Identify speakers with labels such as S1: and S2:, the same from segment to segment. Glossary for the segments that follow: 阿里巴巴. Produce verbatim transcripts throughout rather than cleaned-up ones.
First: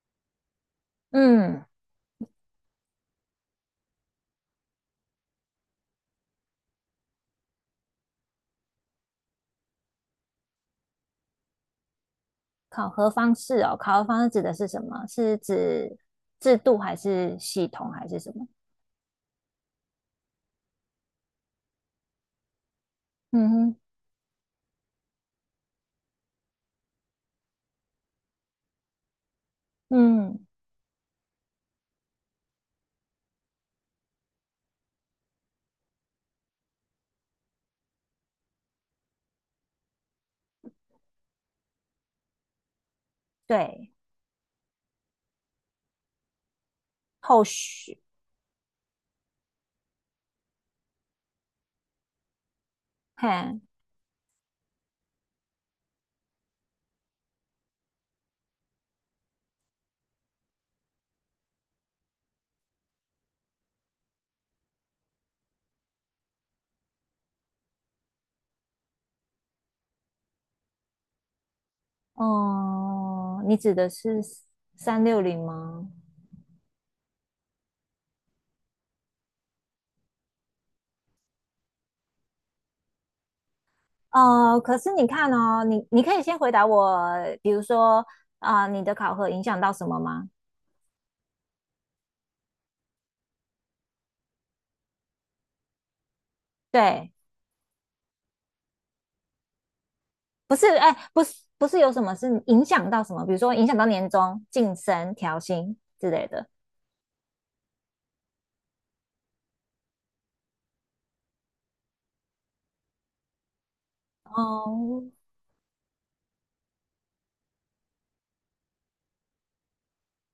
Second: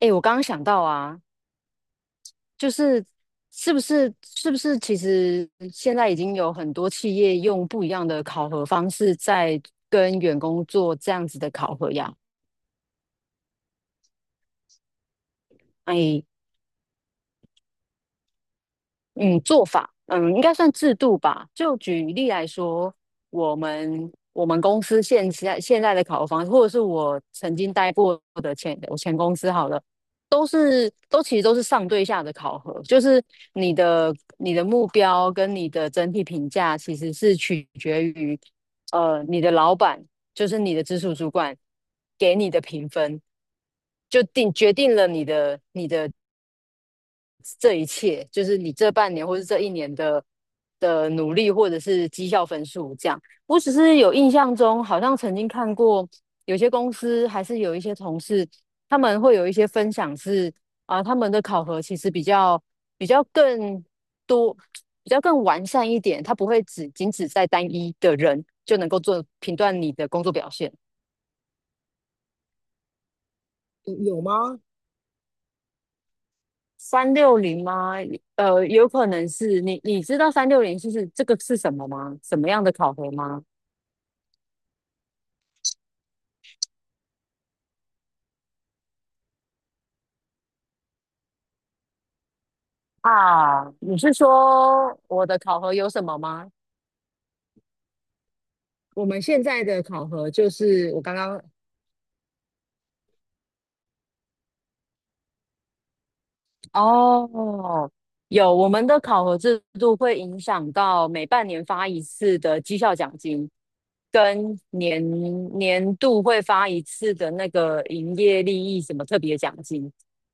S1: 哎，我刚刚想到啊，
S2: 嗯，
S1: 就是是不是是不是，其实现在已经有很多企业用不一样的考核方式在跟员工做这样子的考核呀？
S2: 考核方式哦，考核方式指的是什么？是指
S1: 哎，
S2: 制度还是系统还是什么？
S1: 嗯，做法，嗯，应该算制度吧。就举例来说，
S2: 嗯
S1: 我
S2: 哼，
S1: 们我们公司现在现在的考核方式，或者是我曾经待过的前我前公司好了，
S2: 嗯，
S1: 都是都其实都是上对下的考核，就是你的你的目标跟你的整体评价其实是取决于呃你的老板，就是你的直属主管给你的评分，
S2: 对，
S1: 就定决定了你的你的
S2: 后
S1: 这一
S2: 续，
S1: 切，就是你这半年或是这一年的的努力，或者是绩效分数这样。我
S2: 嘿，
S1: 只是有印象中，好像曾经看过有些公司还是有一些同事，他们会有一些分享是啊、他们的考核其实比较比较更多，比较更完善一点，它不会只仅只在单一的人就能够做评断你的工作表现。
S2: 哦、你指的
S1: 有有
S2: 是
S1: 吗？
S2: 三六零吗？
S1: 三六零吗？呃，有可能是你，你知道三六零就是这个是什么吗？什么样的考核吗？
S2: 哦、可是你看哦，你你可以先回答我，比如说啊、你的考核影响到什么吗？
S1: 啊，你是说我的考核有什么吗？
S2: 对，
S1: 我们现在的考核就
S2: 不是，
S1: 是
S2: 哎，
S1: 我刚
S2: 不是，
S1: 刚。
S2: 不是有什么是影响到什么？比如说影响到年终、晋升、调薪之类的。
S1: 哦，有，我们的考核制度会影响到每半年发一次的绩效奖金，跟
S2: 哦，
S1: 年年度会发一次的那个营业利益什么特别奖金，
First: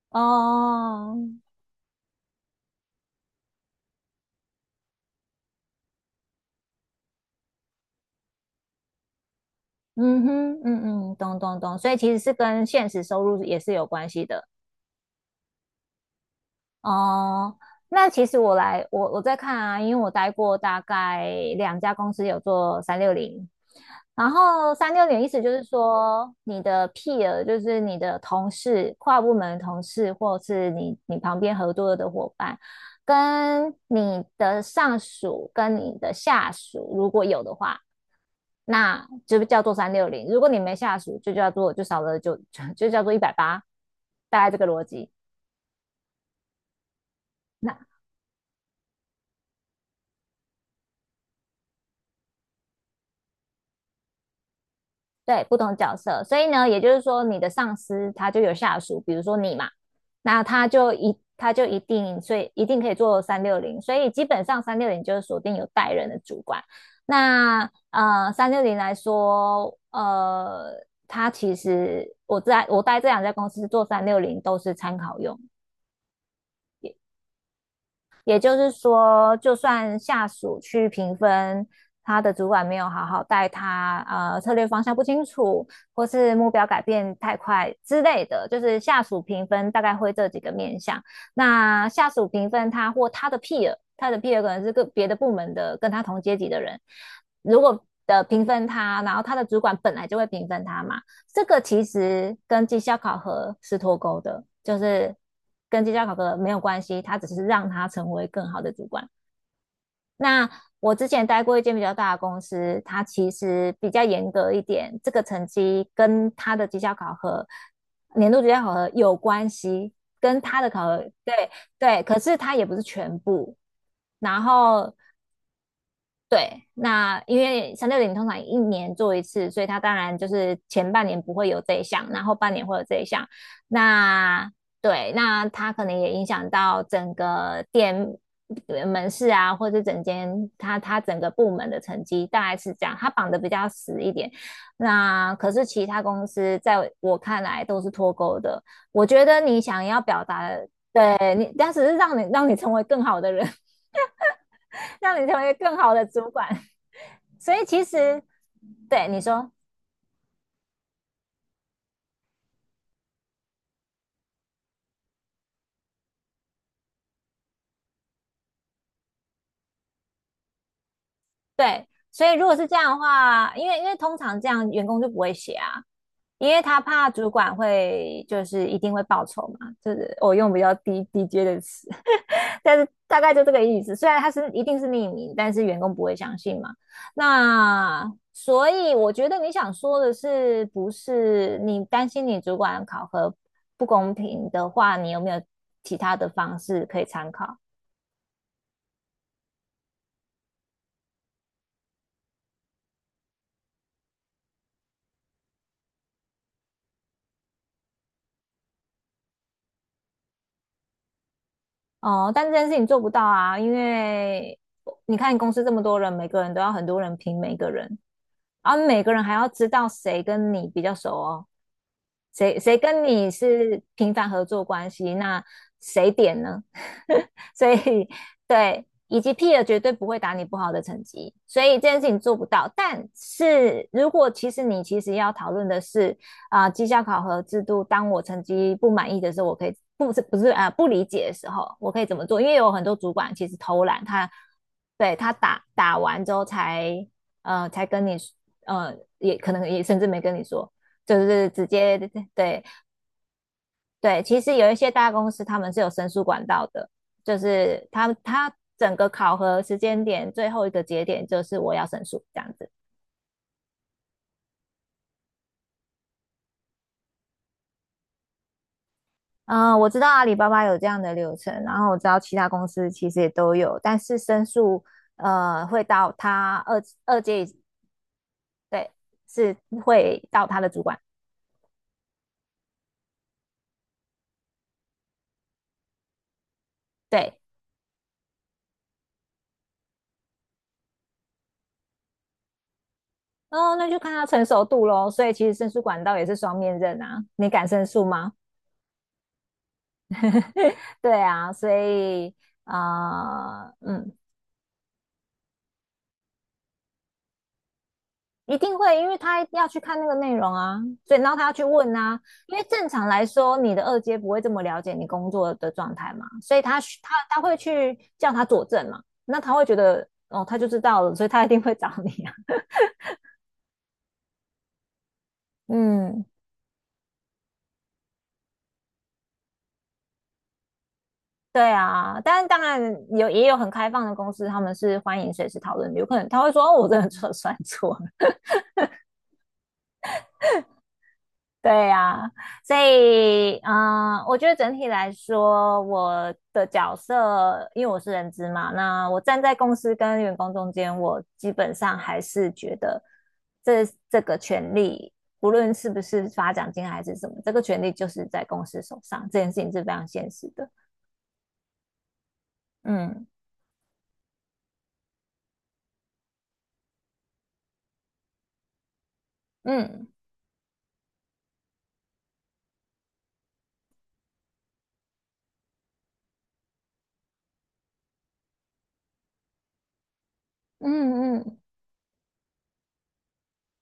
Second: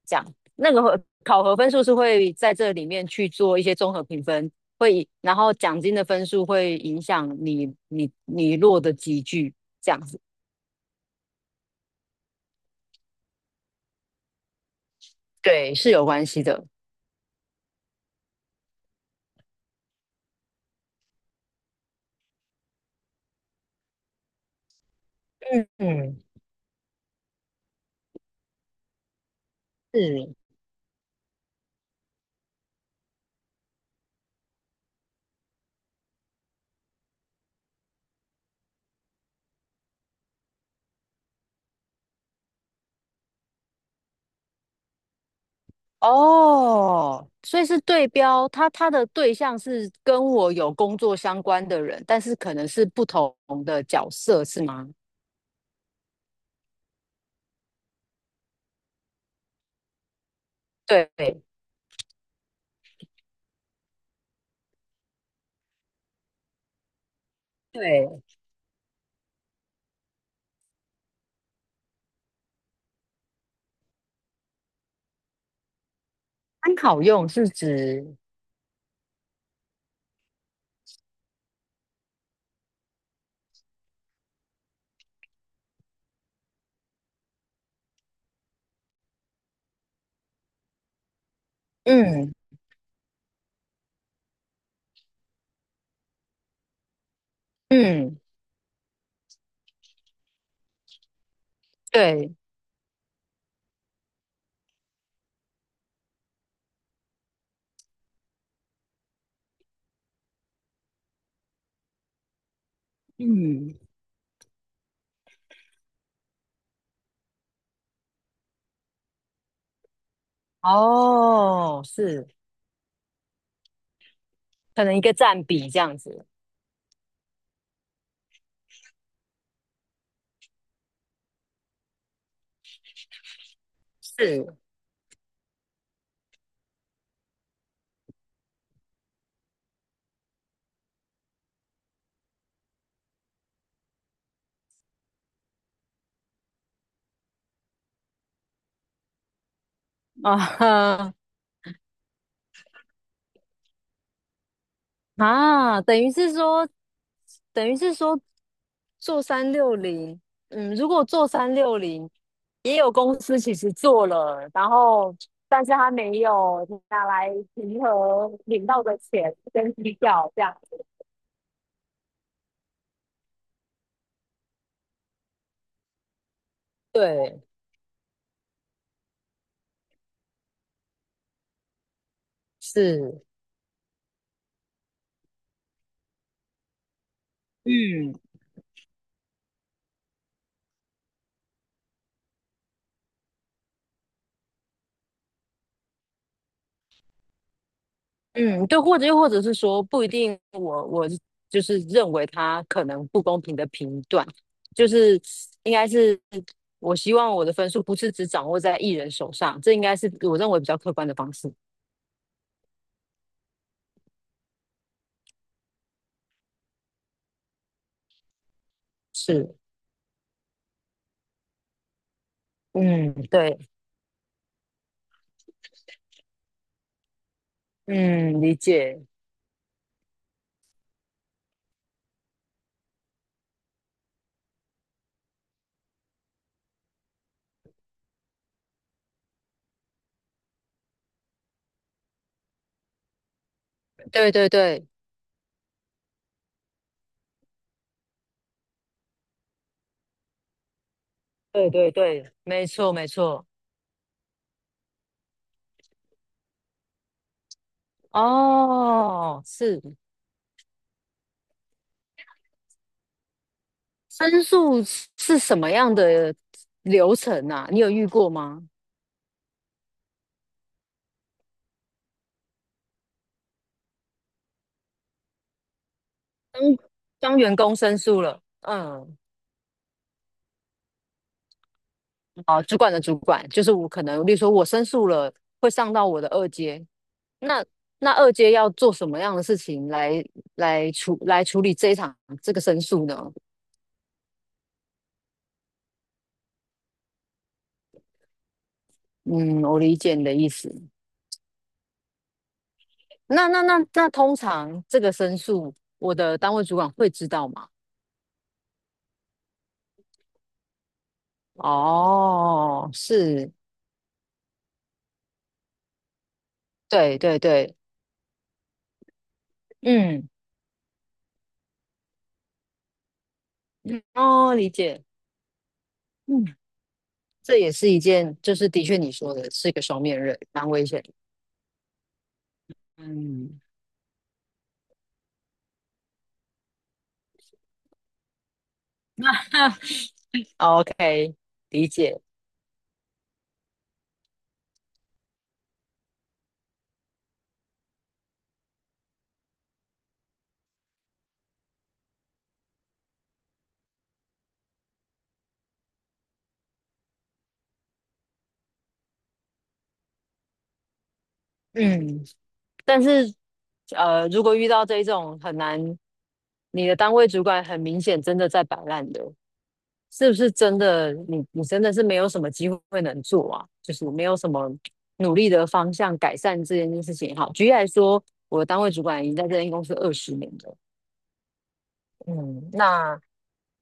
S1: 这样那个会
S2: 哦，
S1: 考核分数是会在这里面去做一些综合评分，会以然后奖金的分数会影响你你你落的集聚，这样子，
S2: 嗯哼，嗯嗯，懂懂懂，所以其实是跟现实收入也是有关系的。
S1: 对，是有关系的。
S2: 哦，那其实我来，我我在看啊，因为我待过大概两家公司有做三六零，然后三六零意思就是
S1: 嗯嗯，
S2: 说你的 peer 就是你的同事、跨部门的同事，
S1: 是。
S2: 或者是你你旁边合作的伙伴，跟你的上属跟你的下属，如果有的话，那就叫做三六零；如果你没下属，就叫做就少了就 就叫做一百八，大概这个逻辑。
S1: 哦，所以
S2: 那。
S1: 是对标，他他的对象是跟我有工作相关的人，但是可能是不同的角色，是吗？
S2: 对，不同角色，所以呢，也就是说，你的上司他就有下属，比如说你嘛，那他就
S1: 对
S2: 一
S1: 对，
S2: 他就一定，所以一定可以做三六零，所以基本上三六零就是锁定有带人的主管。那
S1: 对，
S2: 呃，三六零来说，呃，他其实我在我待这两家公司做三六零都是参考用，
S1: 参考用是指，
S2: 也就是说，就算下属去评分，他的主管没有好好带他，呃，策略方向不清楚，或是目标改变太快之类的，就是下属评分大概会这几个面向。那下属
S1: 嗯
S2: 评分他或他的 peer,他的 peer 可能是个别的部门的跟他同阶级的人，如果
S1: 嗯，
S2: 的评分他，然后他的主管本来就会评分他嘛，这个其
S1: 对，
S2: 实跟绩效考核是脱钩的，就是跟绩效考核没有关系，它只是让他成为更好的主管。那我之前待过一间比较大的公司，它其实
S1: 嗯，
S2: 比较严格一点，这个成绩跟它的绩效考核、年度绩效考核有关系，跟它的考核，对
S1: 哦，
S2: 对，可
S1: 是，
S2: 是它也不是全部。然
S1: 可
S2: 后
S1: 能一个占比这样子，
S2: 对，那因为三六零通常一年做一次，所以它当然就是前半年不会有这一项，然后半年会有这一项。
S1: 是
S2: 那对，那它可能也影响到整个店呃门市啊，或者整间它它整个部门的成绩，大概是这样。它绑的比较死一点。那可是其他公司在我看来都是脱钩的。我觉得你想要表
S1: 啊
S2: 达的，
S1: 哈
S2: 对你，但只是让你让你成为更好的人，让你成为更
S1: 啊，
S2: 好
S1: 等
S2: 的
S1: 于
S2: 主
S1: 是
S2: 管。
S1: 说，
S2: 所以
S1: 等于
S2: 其
S1: 是说。
S2: 实，对你
S1: 做三
S2: 说
S1: 六零，嗯，如果做三六零，也有公司其实做了，然后但是他没有拿来平衡领到的钱跟绩效这样子。
S2: 对，所以如果是这样的话，因为因为通常这样员工就不会写啊，因为他怕主
S1: 对，
S2: 管会就是一定会报酬嘛，就是我用比较低低阶的词，但是大
S1: 是，
S2: 概就这个意思。虽然他是一定是匿名，但是员工不会相信嘛。那
S1: 嗯
S2: 所以我觉得你想说的是，不是你担心你主管考核不公平的话，你有没有其他的方式可以参考？
S1: 嗯，对，或者又或者是说不一定我，我就是认为他可能不公平的评断，就是应该是我希望我的分数不是只掌握在艺人手上，这应该是我认为比较客观的方式。
S2: 哦，但这件事情做不到啊，因为你看公司这么多人，每个人都要很多人评每个人，而每个人还要
S1: 是。
S2: 知道谁跟你比较熟哦。谁谁跟
S1: 嗯，
S2: 你
S1: 对。
S2: 是频繁合作关系？那谁点呢？所以
S1: 嗯，理
S2: 对，
S1: 解。
S2: 以及 p e 绝对不会打你不好的成绩，所以这件事情做不到。但是如果其实你其实要讨论的是啊、呃绩效考核制度，当我成绩不满意的时候，我可以不是不是啊、呃不理解的时候，我可以怎么做？因为有很多主管其实偷懒，他
S1: 对对对
S2: 对他打打完之后才呃才跟你呃也可能也甚至没跟你说。就是直
S1: 对对
S2: 接
S1: 对，
S2: 对
S1: 没错没错。
S2: 对，其实有一些大公司他们是有申诉管道的，就是他他整个考
S1: 哦，
S2: 核时
S1: 是，
S2: 间点最后一个节点就是我要申诉这样子。
S1: 申诉是是什么样的流程啊？你有遇过吗？
S2: 嗯，我知道阿里巴巴有这样的流程，然后我知道其他公司其实也都有，但是申诉呃会到他
S1: 当
S2: 二二
S1: 当
S2: 阶
S1: 员工申诉了，
S2: 对，
S1: 嗯，
S2: 是会到他的主管，
S1: 哦，主管的主管，就是我可能，例如说我申诉了，会上到我的二阶，
S2: 对，
S1: 那那二阶要做什么样的事情来来处来处理这一场这个申诉呢？
S2: 哦，那就看他成熟度喽。所以其实申诉管道也是双面刃啊，你敢申诉吗？
S1: 嗯，我理解你的意 思。
S2: 对啊，所以
S1: 那那
S2: 啊、呃
S1: 那那
S2: 嗯，
S1: 通常这个申诉，我的单位主管会知道吗？
S2: 一定会，因为他要去看那个内容啊，所以然后他要去问啊，因为正
S1: 哦，
S2: 常来
S1: 是，
S2: 说，你的二阶不会这么了解你工作的状态嘛，所以他需他
S1: 对对
S2: 他会
S1: 对，
S2: 去叫他佐证嘛，那他会觉得
S1: 嗯，
S2: 哦，他就知道了，所以他一定会找你啊，
S1: 嗯哦，理解，
S2: 嗯。
S1: 嗯，这也是一件，就是的确你说的是一个双面刃，蛮危险的，
S2: 对啊，但是当然有也有
S1: 嗯
S2: 很开放的公司，他们是欢迎随时讨论的。有可能他会说："哦，我真的错算错。"
S1: ，OK，
S2: 对
S1: 理解，
S2: 呀，所以，嗯，我觉得整体来说，我的角色，因为我是人资嘛，那我站在公司跟员工中间，我基本上还是觉得这这个权利，不论是不是发奖金还是什么，这个权利就是在公司手上，这件事情是非常现实的。
S1: 嗯，但
S2: 嗯
S1: 是呃，如果遇到这一种很难，你的单位主管很明显真的在摆烂的，
S2: 嗯
S1: 是不是真的你你真的是没有什么机会能做啊？就是没有什么努力的方向改善这件事情也好。举例来说，我的单位主管已经在这间公司二十年了，
S2: 嗯嗯
S1: 嗯，那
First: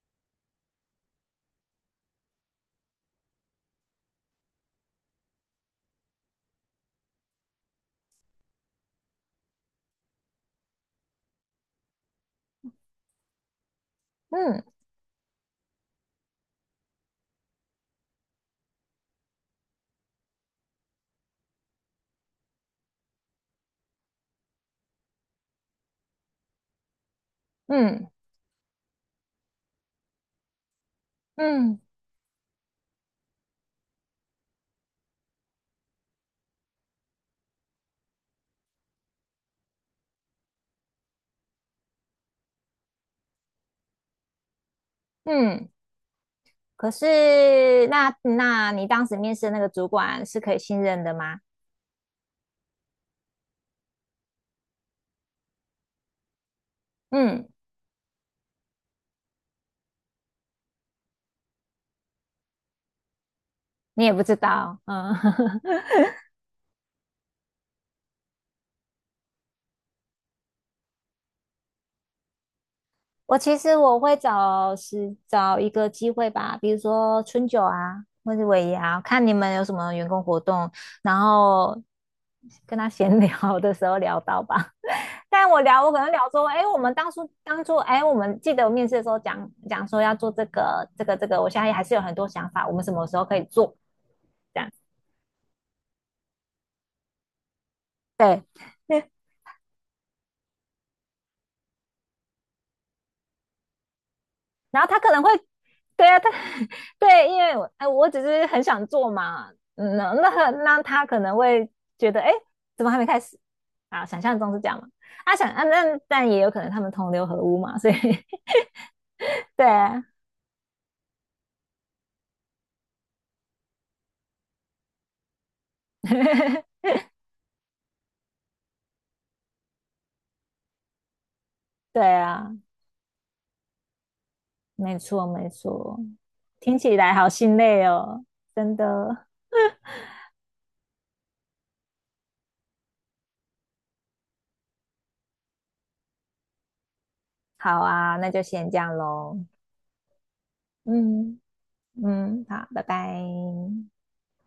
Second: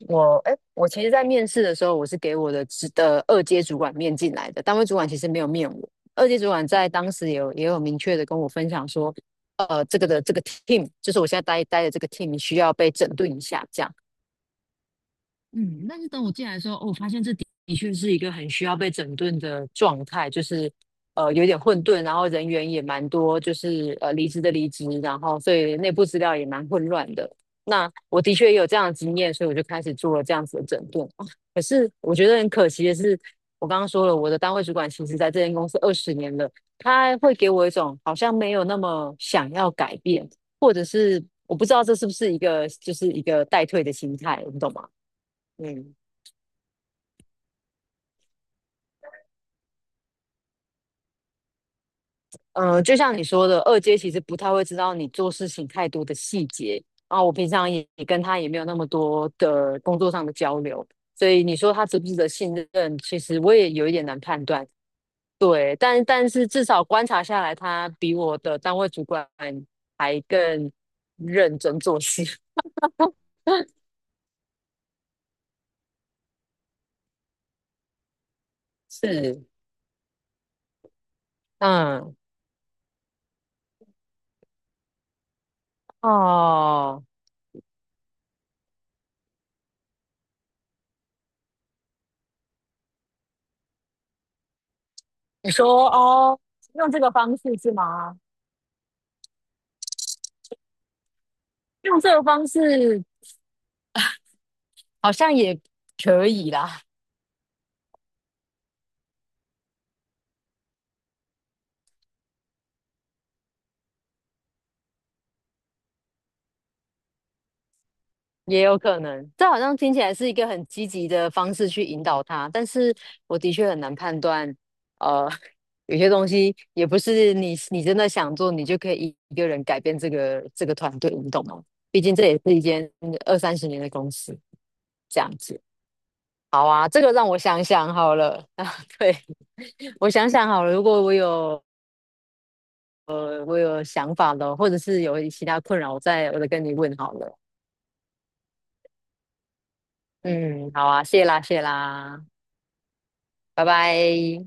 S1: 我哎，我其实，在面试的时候，我是给我的直的二阶主管面进来的，单位主管其实没有面我，二阶主管在当时也有也有明确的跟我分享说，呃，这个的这个 team，就是我现在待待的这个 team 需要被整顿一下，这样。
S2: 嗯
S1: 嗯，但是等我进来的时候，哦，我发现这的的确是一个很需要被整顿的状态，就是呃有点混沌，然后人员也蛮多，就是呃离职的离职，然后所以内部资料也蛮混乱的。那
S2: 嗯
S1: 我的确也有这样的经验，所以我就开始做了这样子的整顿。哦，可
S2: 嗯
S1: 是我觉得很可惜的是，我刚刚说了，我的单位主管其实在这间公司二十年了，他会给我一种好像没有那么想要改变，或者是我不知道这是不是一个就是一个待退的心态，你懂吗？
S2: 嗯。
S1: 嗯，
S2: 可是，那那你当时面试的那个主管是可以信任的吗？
S1: 呃，就像你说的，二阶其实不太会知道你做事情太多的细节，然后我
S2: 嗯。
S1: 平常也也跟他也没有那么多的工作上的交流，所以你说他值不值得信任，其实我也有一
S2: 你
S1: 点
S2: 也
S1: 难
S2: 不知
S1: 判断。
S2: 道，嗯，
S1: 对，但 但是至少观察下来，他比我的单位主管还更认真做事。
S2: 我其实我会找时找一个机会吧，比如说春酒啊，或者尾牙，看你
S1: 是，
S2: 们有什么员工活动，然后
S1: 嗯，
S2: 跟他闲 聊的时候聊到吧。但我聊，我可能聊说，哎，我们
S1: 哦，
S2: 当初当初，哎，我们记得我面试的时候讲讲说要做这个这个这个，我现在还是有很多想法，我们什么时候可以做？这样，
S1: 你说哦，用这个方式是吗？
S2: 对，
S1: 用这个方式
S2: 然后他可
S1: 好
S2: 能会，
S1: 像也
S2: 对啊，
S1: 可
S2: 他
S1: 以啦。
S2: 对，因为我哎，我只是很想做嘛，嗯，那那那他可能会觉得，哎，怎么还没开始啊？想象中是这样嘛？啊，想啊，那但也有可能他们同流合污嘛，所以
S1: 也有可能，这 好
S2: 对
S1: 像听起
S2: 啊，
S1: 来是一个很积极的方式去引导他，但是我的确很难判断，呃，有些东西 也不是你你真的想做，你就可以一个人改变这个这个团队，你懂吗？毕
S2: 对
S1: 竟这也
S2: 啊，
S1: 是一间二三十年的公司，
S2: 没
S1: 这
S2: 错
S1: 样
S2: 没
S1: 子。
S2: 错，
S1: 好
S2: 听
S1: 啊，
S2: 起
S1: 这个
S2: 来
S1: 让
S2: 好
S1: 我
S2: 心
S1: 想
S2: 累
S1: 想好
S2: 哦，
S1: 了 啊，
S2: 真
S1: 对，
S2: 的。
S1: 我想想好了，如果我有呃我有想法了，或者是有其他困扰，我再我再跟你问好了。
S2: 好啊，那就先这样喽。
S1: 嗯，好啊，谢
S2: 嗯
S1: 啦谢啦，
S2: 嗯，好，拜拜。
S1: 拜拜。